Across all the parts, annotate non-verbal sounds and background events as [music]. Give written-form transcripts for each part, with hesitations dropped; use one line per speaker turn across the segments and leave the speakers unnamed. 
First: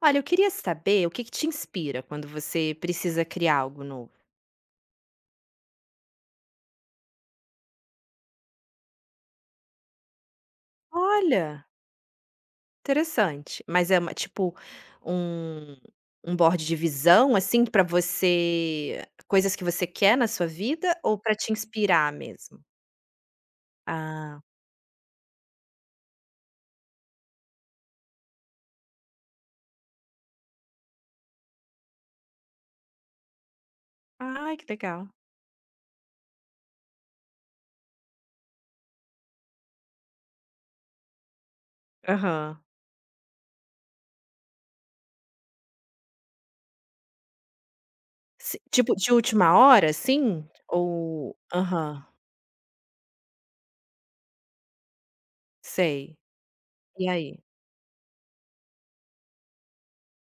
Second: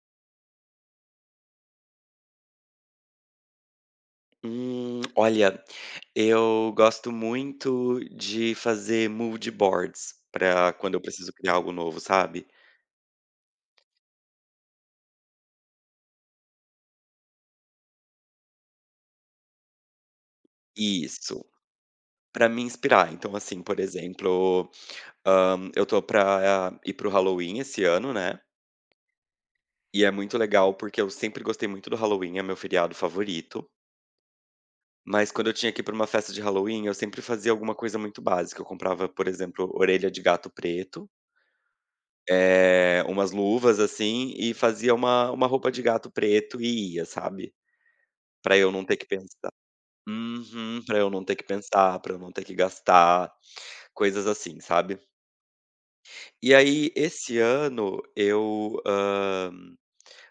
Olha, eu queria saber o que que te inspira quando você precisa criar algo novo.
Hum, olha, eu gosto muito de fazer mood boards para quando eu preciso criar
Olha,
algo novo, sabe?
interessante. Mas é uma, tipo um, um board de visão, assim, para você, coisas que você quer na sua vida ou para
Isso,
te inspirar
pra
mesmo?
me inspirar. Então, assim, por
Ah,
exemplo, eu tô pra ir para o Halloween esse ano, né? E é muito legal porque eu sempre gostei muito do Halloween, é meu feriado favorito.
ai, que legal.
Mas quando eu tinha que ir pra uma festa de Halloween, eu sempre fazia alguma coisa muito básica. Eu comprava, por exemplo, orelha de gato preto.
Aham.
Umas luvas, assim, e fazia uma roupa de gato preto e ia, sabe, pra eu não
Tipo
ter que
de
pensar,
última hora, assim?
uhum, pra eu não
Ou.
ter que pensar,
Aham,
pra eu não ter que gastar, coisas assim, sabe.
sei.
E aí,
E
esse
aí?
ano eu,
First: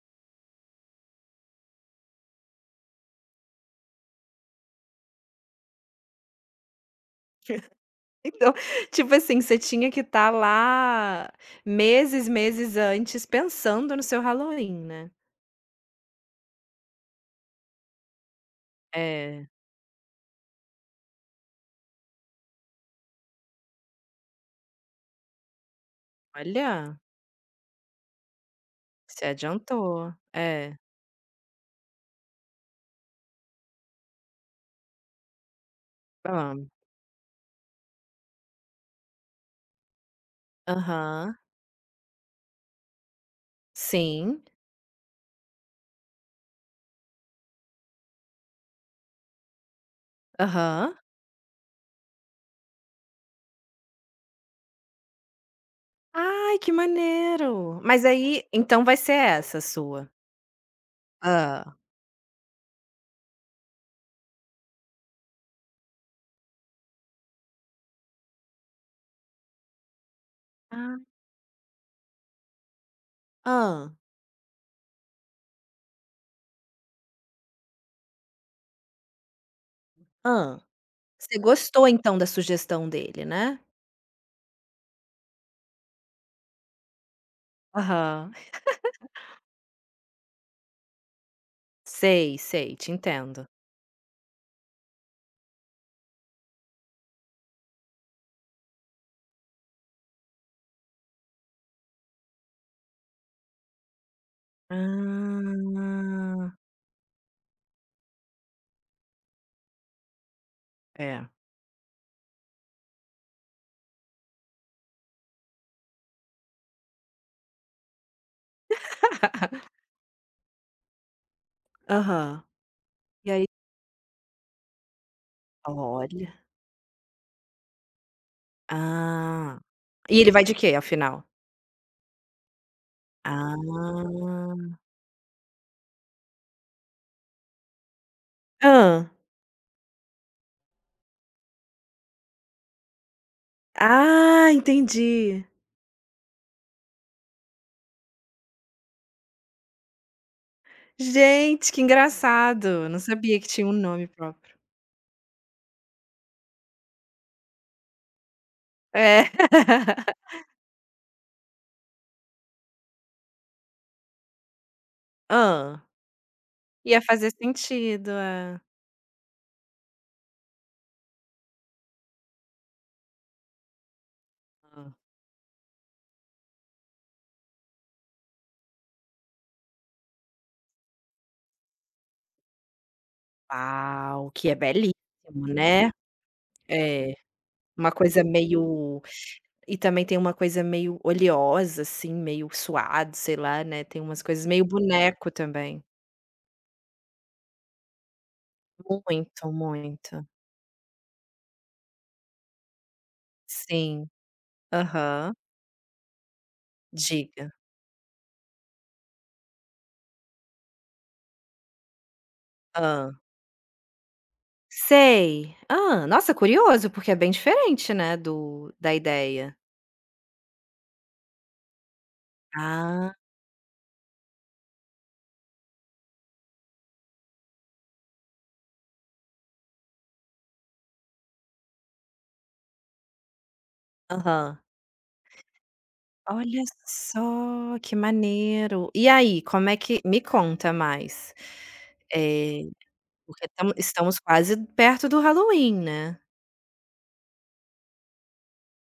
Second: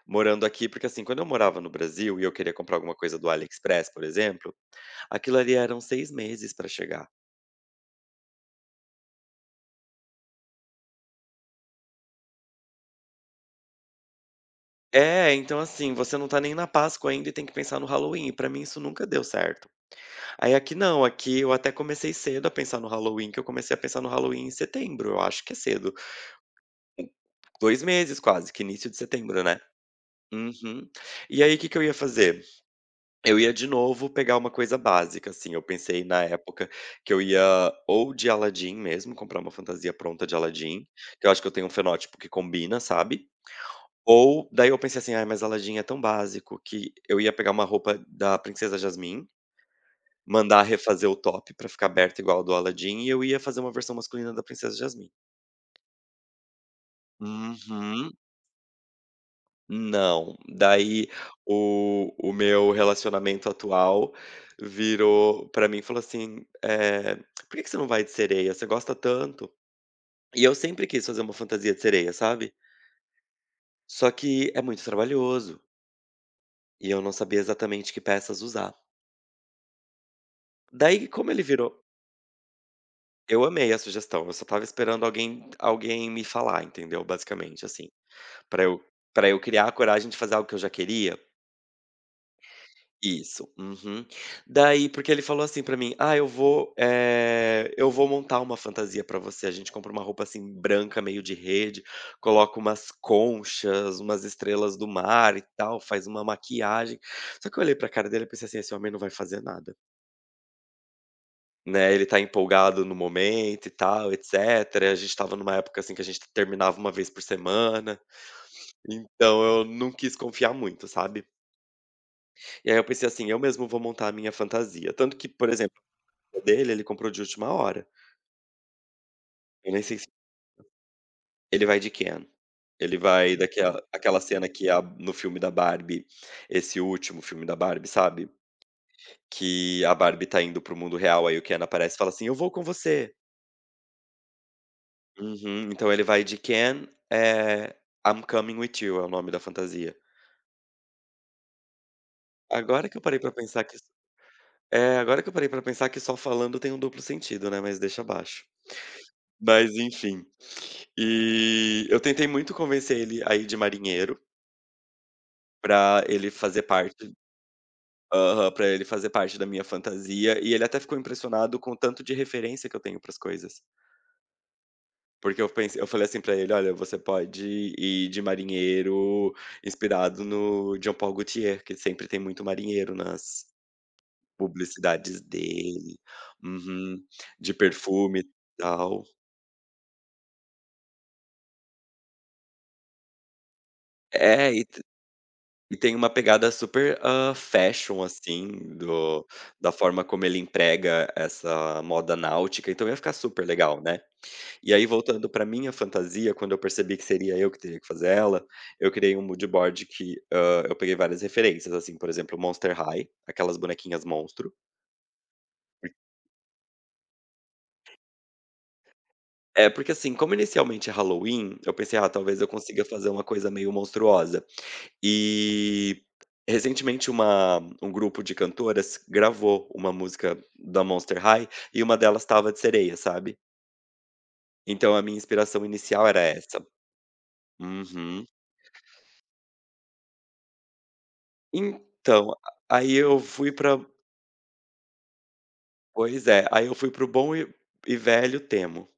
morando aqui porque, assim, quando eu morava no Brasil e eu queria comprar alguma coisa do AliExpress, por exemplo, aquilo ali eram 6 meses pra chegar.
Então, tipo assim, você tinha que estar lá meses, meses antes pensando no seu Halloween, né.
É, então, assim, você não tá nem na Páscoa ainda e tem que pensar no Halloween, e pra mim isso nunca deu
É,
certo. Aí aqui não, aqui eu até comecei cedo a pensar no Halloween, que eu comecei a pensar no Halloween em setembro, eu acho que é cedo.
olha,
Dois meses quase, que início de
se
setembro, né.
adiantou. É,
Uhum. E aí o que que eu ia fazer? Eu ia de novo pegar uma coisa básica, assim, eu pensei na
amo.
época que eu ia ou de Aladdin mesmo, comprar uma fantasia pronta de Aladdin, que eu
Aham.
acho que eu tenho um fenótipo que combina, sabe.
Sim,
Ou daí eu pensei assim: "Ah, mas Aladdin é tão básico", que eu ia pegar uma roupa da Princesa Jasmine. Mandar
aham.
refazer o top pra ficar aberto igual ao do Aladdin e eu ia fazer uma versão masculina da Princesa Jasmine.
Ai, que maneiro. Mas
Uhum.
aí, então vai ser essa sua?
Não, daí
Ah,
o meu relacionamento atual virou pra mim e falou assim, "Por que que você não vai de sereia? Você gosta tanto". E eu sempre
ah,
quis fazer uma fantasia de sereia, sabe.
ah.
Só que é muito trabalhoso e eu não sabia exatamente que peças usar.
Hã.
Daí como
Você
ele virou,
gostou então da sugestão dele,
eu
né?
amei a sugestão, eu só estava esperando alguém me falar, entendeu, basicamente assim.
Aham.
Pra eu pra eu criar a coragem de fazer algo que eu já queria?
Sei, sei, te entendo.
Isso. Uhum. Daí porque ele falou assim pra mim: "Ah, eu vou, eu vou montar uma fantasia pra você, a gente compra uma roupa, assim, branca meio de rede, coloca umas conchas, umas estrelas do mar e tal, faz uma
Ah,
maquiagem". Só que eu olhei pra cara dele e pensei assim: "Esse homem não vai fazer nada",
é.
né, ele tá empolgado no momento e tal, etcétera. A gente estava numa época, assim, que a gente terminava uma vez por semana, então eu
[laughs]
não quis confiar muito, sabe.
Aham.
E aí eu pensei assim:
E
"Eu
aí
mesmo vou montar a minha fantasia". Tanto que, por exemplo,
olha.
a dele, ele comprou de última hora.
Ah.
Eu nem sei se
E ele vai de quê, afinal?
ele vai de Ken, ele vai daquela aquela cena que
Ah.
a no filme da Barbie, esse último filme da Barbie, sabe,
Hã.
que a Barbie tá indo para o mundo real, aí o Ken aparece e fala assim: "Eu vou com você".
Ah, entendi.
Uhum. Então ele vai de Ken, I'm coming with you é o nome da fantasia.
Gente, que engraçado,
Agora que
não
eu parei pra
sabia que
pensar
tinha um
que
nome próprio.
é, agora que eu parei pra pensar que só falando tem um duplo sentido, né, mas deixa abaixo.
É.
Mas
[laughs]
enfim. E eu tentei muito convencer ele a ir de marinheiro
Hã.
pra ele fazer
Ia
parte,
fazer sentido,
aham,
é.
pra ele fazer parte da minha fantasia, e ele até ficou impressionado com o tanto de referência que eu tenho para as coisas. Porque eu pensei, eu falei assim pra ele: "Olha, você pode ir de marinheiro inspirado no Jean Paul Gaultier, que sempre tem muito marinheiro nas
Uau, que é
publicidades
belíssimo, né.
dele", uhum,
É,
de
uma
perfume
coisa
e
meio
tal.
e também tem uma coisa meio oleosa, assim, meio suado, sei lá, né, tem umas coisas
É,
meio
e
boneco
E
também.
tem uma pegada super, fashion, assim, do
Muito,
da forma como
muito.
ele emprega essa moda náutica, então ia ficar super legal, né.
Sim.
E aí voltando
Aham.
para minha fantasia, quando eu percebi que seria eu
Diga.
que teria que fazer ela, eu criei um mood board que, eu peguei várias referências, assim, por exemplo, Monster High,
Hã.
aquelas bonequinhas monstro.
Sei. Ah, Nossa, curioso, porque é bem diferente, né, do da ideia.
É, porque assim, como inicialmente é Halloween, eu pensei: "Ah, talvez eu consiga fazer
Ah.
uma coisa meio monstruosa". E recentemente uma um grupo de cantoras gravou uma música da Monster High e uma delas estava de sereia, sabe.
Aham.
Então a minha inspiração inicial era
Olha
essa.
só, que
Uhum.
maneiro. E aí, como é que me conta mais.
Então,
Eh,
aí eu
porque
fui
estamos
pra,
estamos quase perto do Halloween, né.
pois é, aí eu fui para o bom e velho Temu,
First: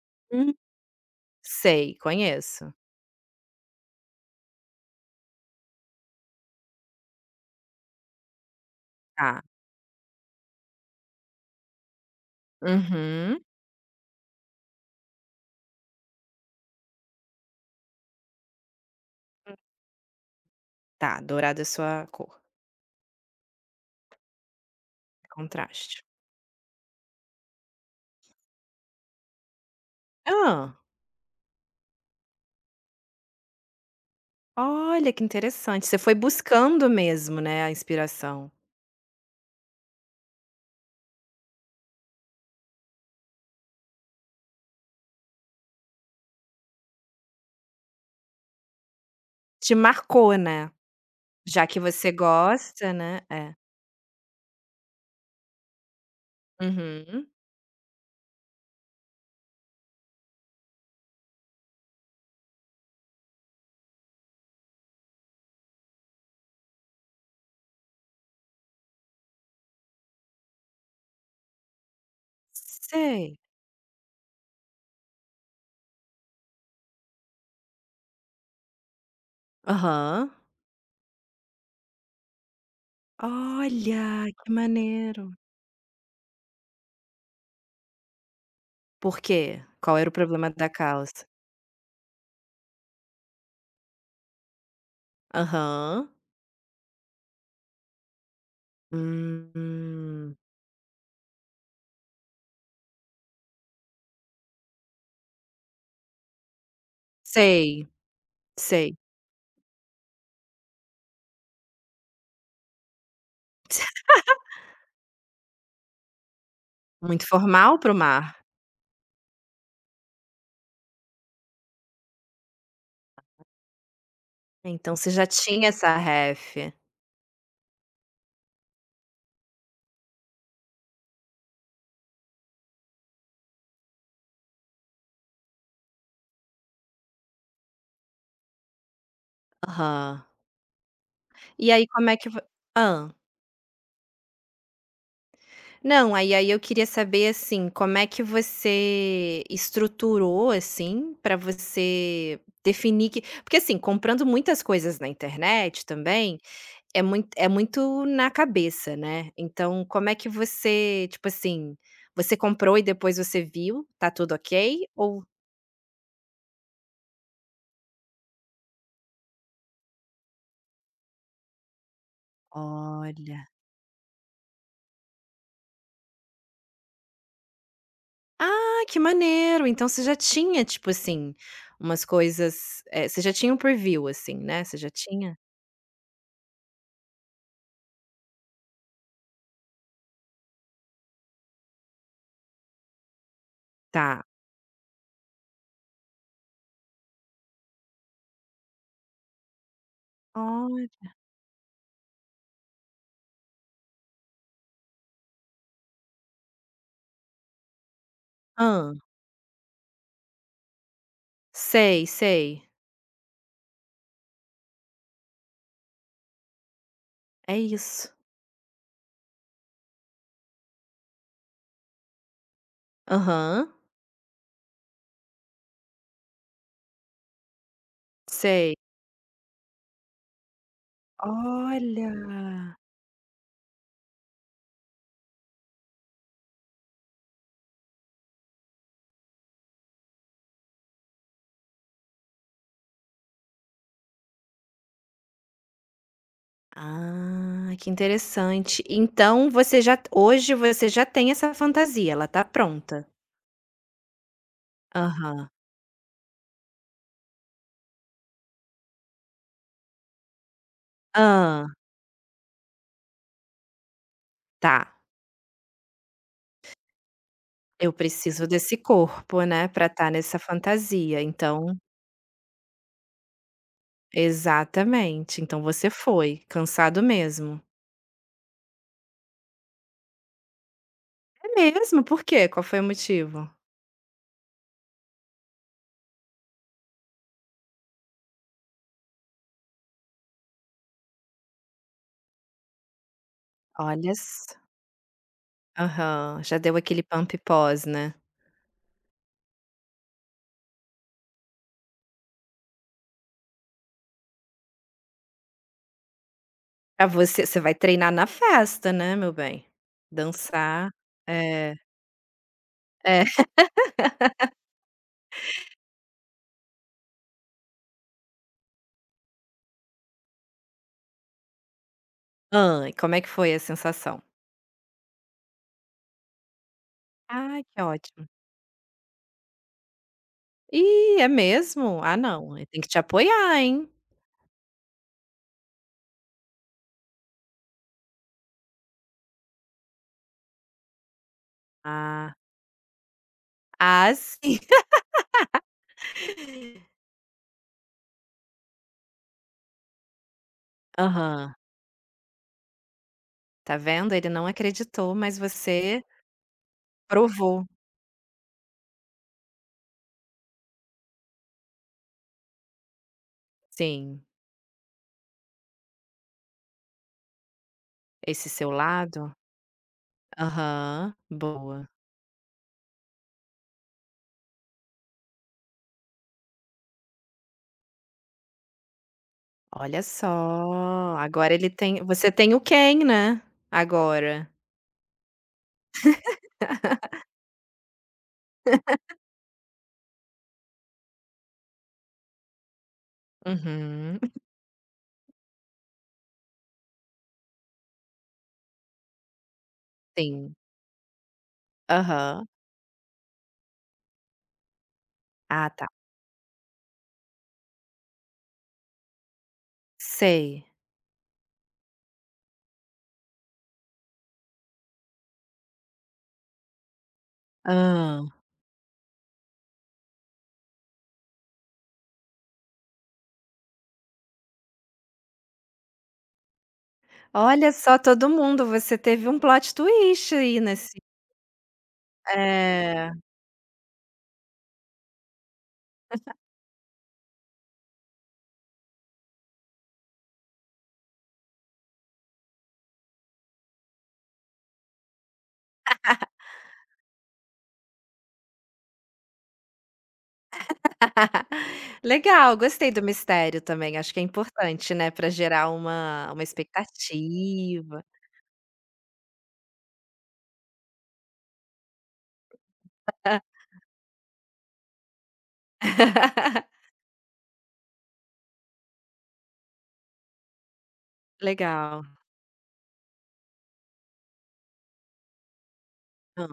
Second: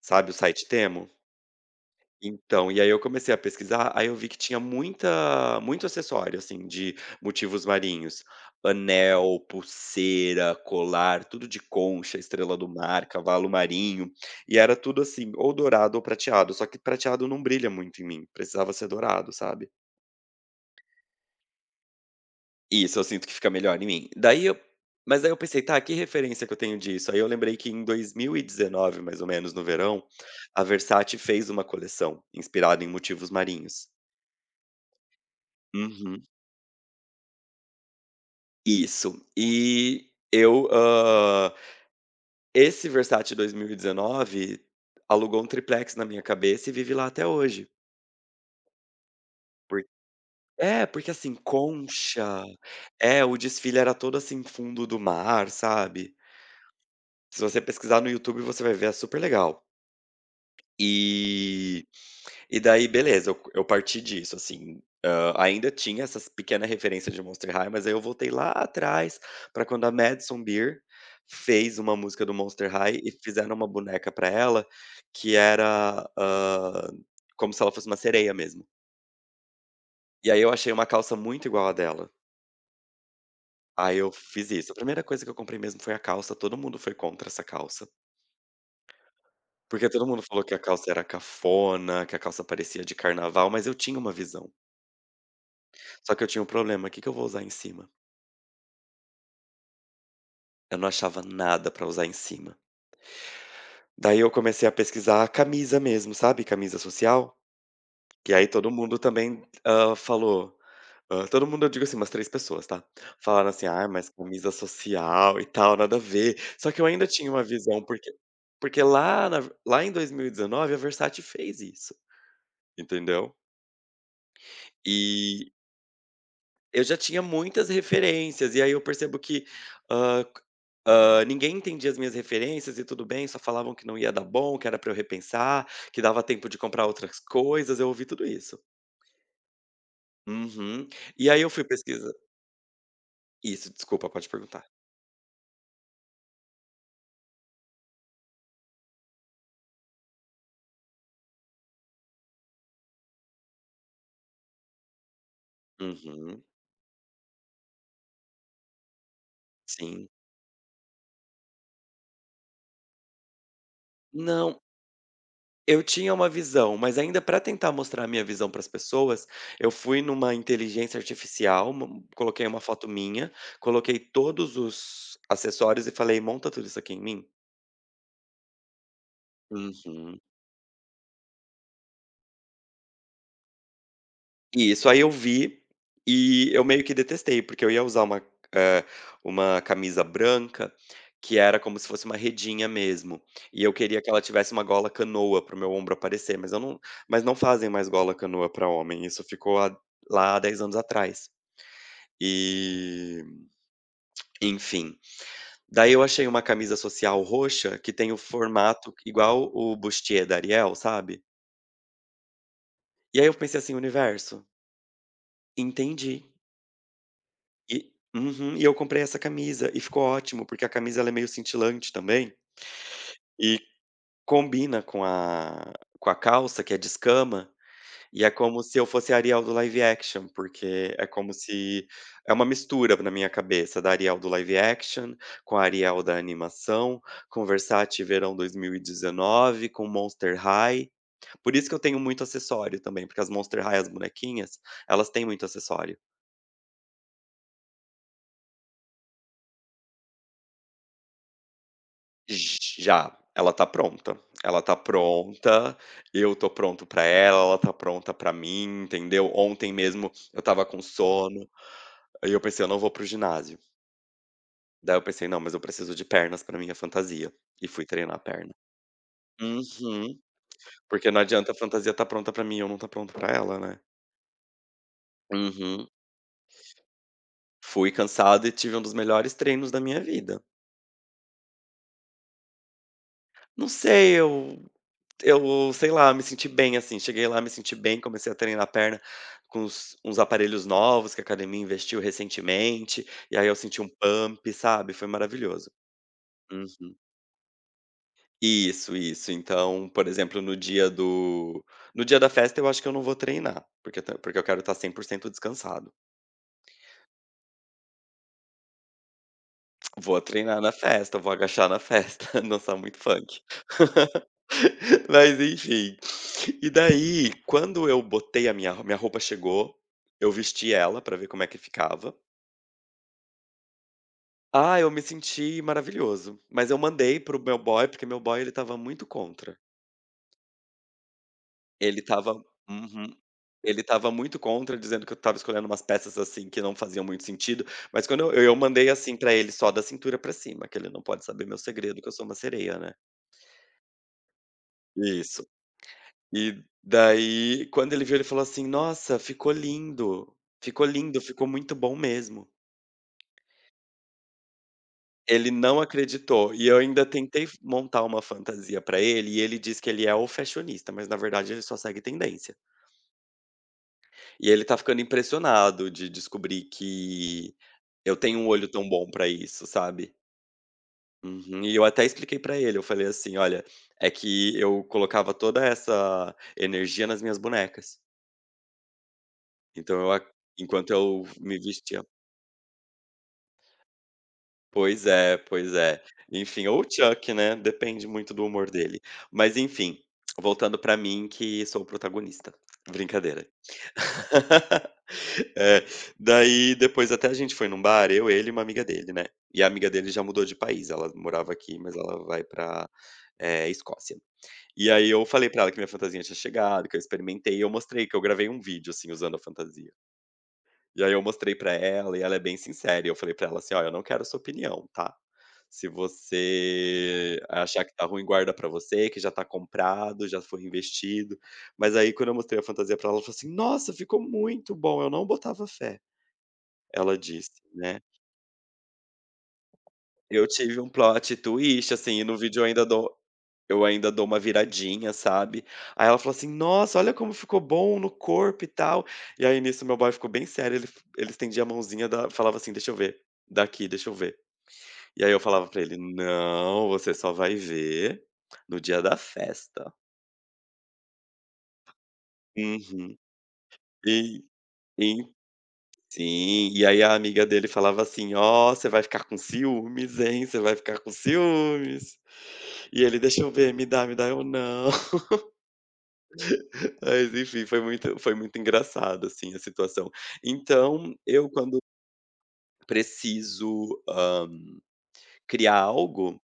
sabe o
Hum.
site Temu?
Sei, conheço.
Então, e aí eu comecei a pesquisar, aí eu vi que tinha muita muito acessório, assim, de motivos marinhos. Anel,
Tá.
pulseira, colar, tudo de concha, estrela do mar,
Uhum.
cavalo marinho, e era tudo assim, ou dourado ou prateado, só que prateado não brilha muito em mim, precisava ser dourado, sabe.
Tá, dourado é sua cor,
Isso, eu sinto que fica melhor em mim. Daí eu Mas
é
aí eu pensei: "Tá, que
contraste.
referência que eu tenho disso?" Aí eu lembrei que em 2019, mais ou menos, no verão, a
Hã.
Versace fez uma coleção inspirada em motivos marinhos.
Olha, que interessante. Você foi
Uhum.
buscando mesmo, né, a inspiração.
Isso. E eu, esse Versace 2019 alugou um triplex na minha cabeça e vive lá até hoje.
Te
Por
marcou, né,
É, porque assim,
já que você
concha,
gosta, né.
é, o
É.
desfile era todo, assim, fundo do mar, sabe.
Uhum.
Se você pesquisar no YouTube, você vai ver, é super legal. E e daí beleza, eu parti disso, assim, ainda tinha essas pequena referência de Monster High, mas aí eu voltei lá atrás para quando a Madison Beer fez uma música do Monster High e
Sei.
fizeram uma boneca para ela que era, como se ela fosse uma sereia mesmo.
Aham.
E aí eu achei uma calça muito igual à dela, aí eu
Olha, que
fiz isso. A primeira coisa
maneiro.
que eu comprei mesmo foi a calça, todo mundo foi contra essa calça,
Por quê?
porque
Qual
todo
era o
mundo falou
problema
que a
da
calça era
calça?
cafona, que a calça parecia de carnaval, mas eu tinha uma visão.
Aham.
Só que eu tinha um problema, o que que eu vou usar em cima?
Hum.
Eu não achava nada pra usar em cima. Daí eu comecei a pesquisar a camisa mesmo, sabe, camisa social?
Sei,
Que aí todo
sei.
mundo também, falou, todo mundo eu digo assim, umas 3 pessoas, tá. Falaram assim: "Ah,
[laughs]
mas camisa social e tal, nada a ver". Só que eu ainda
Muito
tinha uma
formal
visão,
para o
porque
mar?
porque lá na lá em 2019 a Versace fez isso, entendeu?
Então você já
E
tinha essa ref.
Eu já tinha muitas referências, e aí eu percebo que, hã, c ninguém entendia as minhas referências e tudo bem, só falavam que não ia dar bom, que era pra eu repensar, que dava tempo de comprar outras coisas, eu ouvi tudo isso.
Aham.
Uhum. E aí eu fui
E aí como
pesquisa
é que vo hã?
isso, desculpa, pode perguntar.
Não, aí eu queria saber, assim, como é que você estruturou, assim, para você definir que porque, assim, comprando muitas coisas na internet também,
Uhum,
é muito na cabeça, né. Então, como
sim.
é que você, tipo assim, você comprou e depois você viu, tá tudo
Não,
ok? Ou
eu tinha uma visão, mas ainda para tentar mostrar a minha visão para as pessoas, eu fui numa inteligência artificial, mo coloquei uma foto minha,
olha.
coloquei todos os acessórios e falei: "Monta tudo isso aqui em mim".
Ah, que maneiro! Então você já
Uhum.
tinha, tipo assim, umas coisas, você já tinha um preview, assim, né, você
Isso,
já
aí eu
tinha?
vi e eu meio que detestei, porque eu ia usar uma, eh, uma camisa branca que era como se fosse uma redinha mesmo, e eu queria que ela
Tá.
tivesse uma gola canoa para o meu ombro aparecer, mas eu não mas não fazem mais gola canoa para homem, isso ficou há 10 anos
Olha.
atrás. E, Enfim, daí eu achei uma camisa social roxa que tem o formato
Hã.
igual o bustier da Ariel, sabe?
Sei, sei.
E aí eu pensei assim: "Universo, entendi".
É
E
isso.
uhum, e eu comprei essa camisa e ficou ótimo, porque a camisa ela é meio cintilante também, e
Aham,
combina com a calça que é de escama, e é como
sei.
se eu fosse a Ariel do live action, porque é como se
Olha!
é uma mistura na minha cabeça da Ariel do live action, com a Ariel da animação, com Versace verão 2019, com Monster High. Por isso que eu tenho muito acessório também, porque as Monster High, as bonequinhas, elas têm muito acessório.
Ah, que interessante. Então você já hoje você já tem essa fantasia, ela tá pronta?
Já, ela tá pronta. Ela tá
Aham.
pronta, eu tô pronto pra ela, ela tá pronta pra mim, entendeu. Ontem mesmo eu estava com sono,
Hã,
aí eu pensei: "Eu não vou para o ginásio".
tá.
Daí eu pensei: "Não, mas eu preciso de pernas pra minha fantasia", e fui
Eu
treinar a
preciso
perna.
desse corpo, né, pra estar
Uhum.
nessa
Porque não
fantasia,
adianta a
então
fantasia tá pronta pra mim eu não tá pronto pra ela, né.
exatamente. Então você
Uhum.
foi, cansado mesmo.
Fui cansado e tive um dos melhores treinos da minha vida.
É mesmo? Por quê? Qual foi o motivo?
Não sei, eu, sei lá, me senti bem, assim, cheguei lá, me senti bem, comecei a treinar a perna com uns aparelhos novos que a academia investiu recentemente, e aí eu senti um
Olha
pump,
só.
sabe, foi maravilhoso.
Aham, já deu
Uhum.
aquele pump pós, né?
Isso, isso. Então, por exemplo, no dia da festa, eu acho que eu não vou treinar, porque eu ta porque eu quero estar 100% descansado.
Pra você vai treinar na festa, né, meu bem.
Vou treinar na
Dançar
festa, vou agachar
é,
na festa, [laughs] dançar muito
é.
funk.
[laughs]
[laughs] Mas enfim. E daí, quando eu botei a minha roupa chegou, eu vesti ela pra ver como é que ficava.
Hã, e como é que foi a sensação?
Ah, eu me senti maravilhoso, mas eu mandei para o meu
Ai, que
boy, porque meu
ótimo.
boy ele estava muito contra.
Ih, é
Ele
mesmo? Ah,
estava
não, ele tem que te
Uhum.
apoiar,
Ele
hein.
estava muito contra, dizendo que eu estava escolhendo umas peças, assim, que não faziam muito sentido, mas quando eu mandei, assim, pra ele só da cintura pra cima, que ele não pode saber meu segredo que eu sou uma
Ah,
sereia, né.
ah, sim. [laughs]
Isso. E daí, quando ele viu, ele falou assim: "Nossa, ficou lindo, ficou lindo, ficou
Aham.
muito bom mesmo".
Tá vendo, ele não acreditou, mas
Ele não
você
acreditou e eu ainda tentei
provou.
montar uma fantasia pra ele e ele diz que ele é o fashionista, mas na verdade ele só segue tendência.
Sim,
E ele tá ficando impressionado de descobrir que eu tenho um
esse
olho
seu
tão bom pra
lado
isso, sabe.
aham,
Uhum. E eu
boa.
até expliquei pra ele, eu falei assim: "Olha, é que eu colocava toda essa energia nas minhas bonecas, então
Olha
eu a enquanto
só,
eu
agora
me
ele tem
vestia."
você tem o quem, né, agora.
Pois é, pois é. Enfim, ou o Chuck, né, depende muito do humor dele. Mas enfim, voltando pra mim que sou o protagonista. Brincadeira.
Uhum,
[laughs] É, daí depois até a gente foi num bar, eu, ele e uma amiga dele, né. E a amiga dele já mudou
sim.
de país, ela morava aqui, mas ela vai
Aham.
pra, Escócia. E aí eu falei pra
Ah,
ela que
tá.
minha fantasia tinha chegado, que eu experimentei, e eu mostrei que eu gravei um vídeo, assim, usando a fantasia.
Sei.
E aí eu mostrei pra ela e ela é bem sincera, e eu falei pra ela assim: "Olha, eu não quero a sua opinião, tá? Se você achar que tá ruim,
Hã.
guarda pra você, que já tá comprado, já foi investido". Mas aí quando eu mostrei a fantasia pra ela, ela falou assim: "Nossa, ficou muito bom, eu não botava fé", ela disse,
Olha só,
né.
todo mundo, você teve um plot twist
Eu
aí
tive um
nesse
plot twist, assim, e no vídeo eu ainda
é.
dou Eu ainda dou uma viradinha, sabe. Aí ela falou assim: "Nossa, olha como ficou bom no corpo e tal". E aí nisso meu boy ficou bem sério, ele estendia a mãozinha da falava assim: "Deixa eu ver, daqui, deixa eu ver". E aí eu falava pra ele: "Não, você só vai ver no dia da festa".
[laughs] Legal, gostei do
Uhum.
mistério também, acho que é
E
importante, né,
e
para gerar uma
sim, e aí a amiga dele falava
expectativa.
assim: "Ó, você vai ficar com ciúmes, hein, você vai ficar com ciúmes". E ele: "Deixa eu ver, me dá, me dá". Eu: "Não".
[laughs]
Mas enfim, foi muito engraçado, assim, a situação. Então, eu quando
Legal.
preciso, criar algo,
Hã.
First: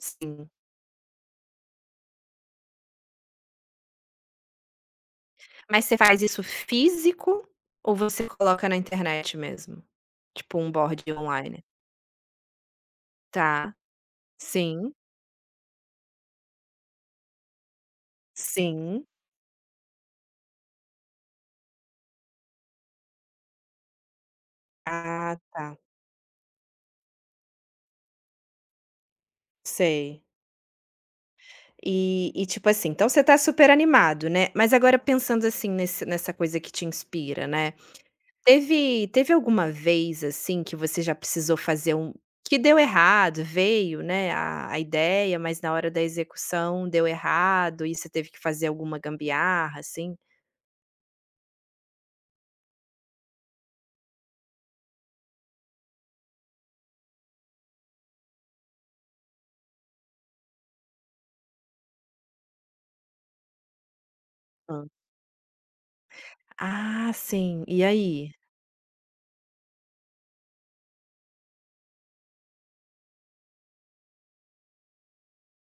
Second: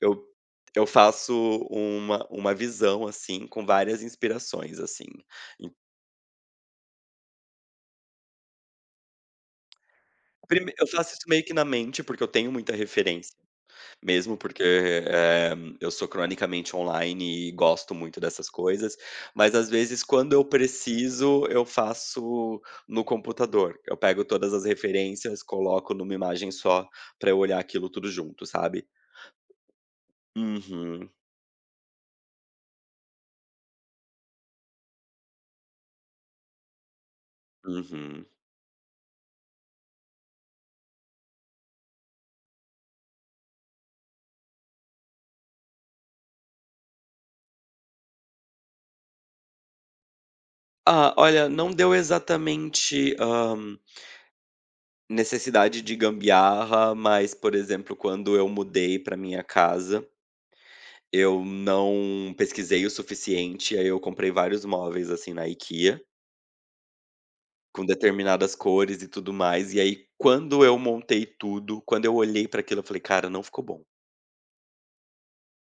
eu eu faço uma visão, assim, com várias inspirações, assim. E
Mas você faz isso físico ou você coloca na internet mesmo? Tipo um
prime Eu
board
faço isso meio que
online?
na mente, porque eu tenho muita referência.
Tá.
Mesmo porque,
Sim,
eu sou cronicamente online e gosto muito dessas coisas,
sim.
mas às vezes quando eu preciso, eu faço no computador. Eu pego todas as
Ah,
referências,
tá.
coloco numa imagem só para eu olhar aquilo tudo junto, sabe.
Sei.
Uhum,
E tipo assim, então você tá super animado, né. Mas agora pensando assim nesse nessa coisa que te inspira, né,
uhum.
teve alguma vez, assim, que você já precisou fazer um que deu errado, veio, né, a ideia, mas na hora da execução deu errado e você teve que fazer alguma gambiarra, assim?
Ah, olha, não deu exatamente, necessidade de gambiarra, mas, por exemplo, quando eu mudei para minha casa. Eu não pesquisei o suficiente, aí eu comprei vários
Hã.
móveis, assim, na IKEA,
Ah, sim. E
com
aí?
determinadas cores e tudo mais, e aí quando eu montei tudo, quando eu olhei pra aquilo eu falei: "Cara, não ficou bom".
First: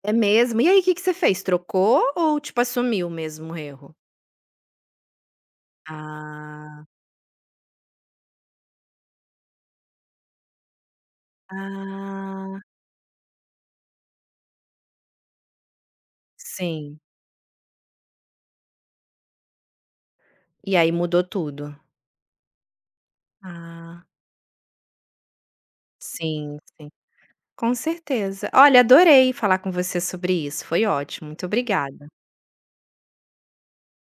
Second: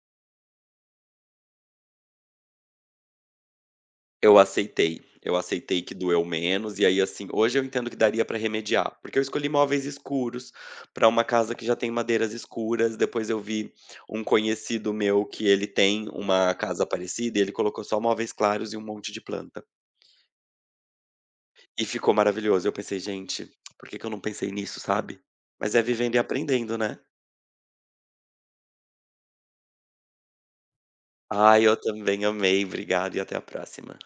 É mesmo? E aí o que que você fez? Trocou ou, tipo, assumiu mesmo o erro?
Eu aceitei que doeu menos,
Ah.
e aí, assim, hoje eu entendo que daria pra remediar, porque eu escolhi móveis escuros pra uma casa que já tem madeiras
Ah,
escuras, depois eu vi um conhecido meu que ele tem uma casa
sim.
parecida e ele colocou só móveis claros e um monte de planta.
E aí mudou tudo.
E ficou maravilhoso. Eu pensei: "Gente, por que
Ah.
que eu não pensei nisso", sabe. Mas é vivendo e
Sim,
aprendendo,
sim.
né.
Com certeza. Olha, adorei falar com você sobre isso, foi ótimo. Muito
Ai, eu
obrigada.
também amei. Obrigado e até a próxima.